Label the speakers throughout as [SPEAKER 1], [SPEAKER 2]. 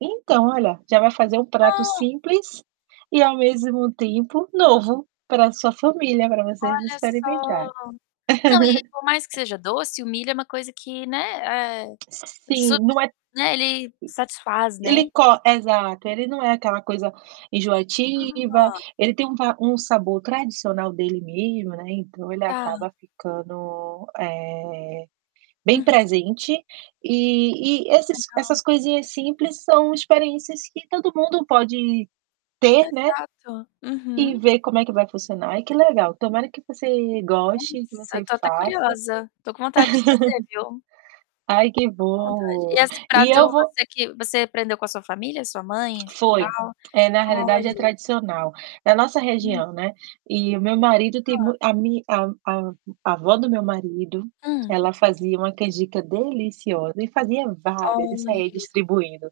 [SPEAKER 1] Então, olha, já vai fazer um prato
[SPEAKER 2] Ou
[SPEAKER 1] simples e ao mesmo tempo novo pra sua família, pra vocês
[SPEAKER 2] Olha
[SPEAKER 1] experimentar.
[SPEAKER 2] só não, e por mais que seja doce, o milho é uma coisa que, né, eh, su
[SPEAKER 1] Sim, não é
[SPEAKER 2] né, ele satisfaz, né.
[SPEAKER 1] ele co exato, ele não é aquela coisa enjoativa,
[SPEAKER 2] Ah.
[SPEAKER 1] ele tem um va um sabor tradicional dele mesmo, né, então ele
[SPEAKER 2] Tá.
[SPEAKER 1] acaba ficando, eh, bem
[SPEAKER 2] Uhum.
[SPEAKER 1] presente e esses
[SPEAKER 2] Legal.
[SPEAKER 1] essas coisinhas simples são experiências que todo mundo pode ter, né,
[SPEAKER 2] Exato.
[SPEAKER 1] e
[SPEAKER 2] Uhum.
[SPEAKER 1] ver como é que vai funcionar. Ai, que legal! Tomara que você goste, que
[SPEAKER 2] Nossa, eu
[SPEAKER 1] você
[SPEAKER 2] tô até
[SPEAKER 1] faça
[SPEAKER 2] curiosa. Tô com vontade de fazer, viu?
[SPEAKER 1] Ai, que
[SPEAKER 2] Tô com vontade. E
[SPEAKER 1] bom!
[SPEAKER 2] esse
[SPEAKER 1] E
[SPEAKER 2] prato,
[SPEAKER 1] eu vou
[SPEAKER 2] você que você aprendeu com a sua família, sua mãe, e tal?
[SPEAKER 1] Foi. É, na realidade, é
[SPEAKER 2] Olha!
[SPEAKER 1] tradicional. Na nossa
[SPEAKER 2] Hum.
[SPEAKER 1] região, né, e o meu marido tem
[SPEAKER 2] Ó.
[SPEAKER 1] mui a mi a a a avó do meu marido,
[SPEAKER 2] Hum.
[SPEAKER 1] ela fazia uma canjica deliciosa e fazia várias e saía
[SPEAKER 2] Olha.
[SPEAKER 1] distribuindo.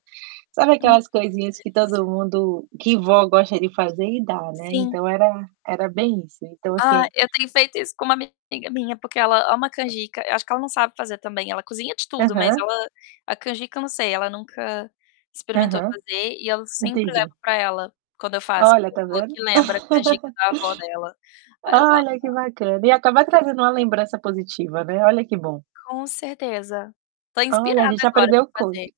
[SPEAKER 1] Sabe,
[SPEAKER 2] Hum, que
[SPEAKER 1] aquelas coisinhas que
[SPEAKER 2] delícia.
[SPEAKER 1] todo mundo que vó gosta de fazer e dar, né,
[SPEAKER 2] Sim.
[SPEAKER 1] então era era bem isso, então
[SPEAKER 2] Ah,
[SPEAKER 1] assim
[SPEAKER 2] eu tenho feito isso com uma amiga minha, porque ela ama canjica. Acho que ela não sabe fazer, também, ela cozinha de tudo, mas
[SPEAKER 1] Aham.
[SPEAKER 2] ela, a canjica eu não sei, ela nunca experimentou
[SPEAKER 1] Aham.
[SPEAKER 2] fazer e eu sempre levo
[SPEAKER 1] Entendi.
[SPEAKER 2] pra ela quando eu faço, porque
[SPEAKER 1] Olha,
[SPEAKER 2] ela
[SPEAKER 1] tá
[SPEAKER 2] falou
[SPEAKER 1] vendo?
[SPEAKER 2] que lembra a canjica da avó dela. Aí eu: "Ah,
[SPEAKER 1] Olha, que bacana! E acaba
[SPEAKER 2] não sei o que
[SPEAKER 1] trazendo uma
[SPEAKER 2] fazer".
[SPEAKER 1] lembrança positiva, né. Olha, que bom.
[SPEAKER 2] Com certeza. Tô
[SPEAKER 1] Olha, a
[SPEAKER 2] inspirada
[SPEAKER 1] gente
[SPEAKER 2] agora
[SPEAKER 1] aprendeu
[SPEAKER 2] pra
[SPEAKER 1] coisa
[SPEAKER 2] fazer.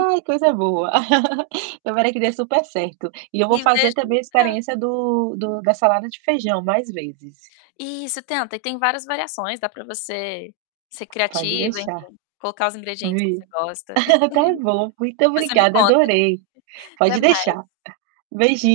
[SPEAKER 1] coisa boa! Tomara que dê super certo. E eu vou fazer, também, a
[SPEAKER 2] [unintelligible]
[SPEAKER 1] experiência do do da salada de feijão mais vezes.
[SPEAKER 2] Isso, tenta, e tem várias variações, dá pra você ser
[SPEAKER 1] Pode
[SPEAKER 2] criativa, enfim,
[SPEAKER 1] deixar
[SPEAKER 2] colocar os ingredientes que você
[SPEAKER 1] Vi
[SPEAKER 2] gosta.
[SPEAKER 1] tá bom. Muito
[SPEAKER 2] Depois você me
[SPEAKER 1] obrigada,
[SPEAKER 2] conta.
[SPEAKER 1] adorei
[SPEAKER 2] Até
[SPEAKER 1] pode
[SPEAKER 2] mais.
[SPEAKER 1] deixar. Beijinho.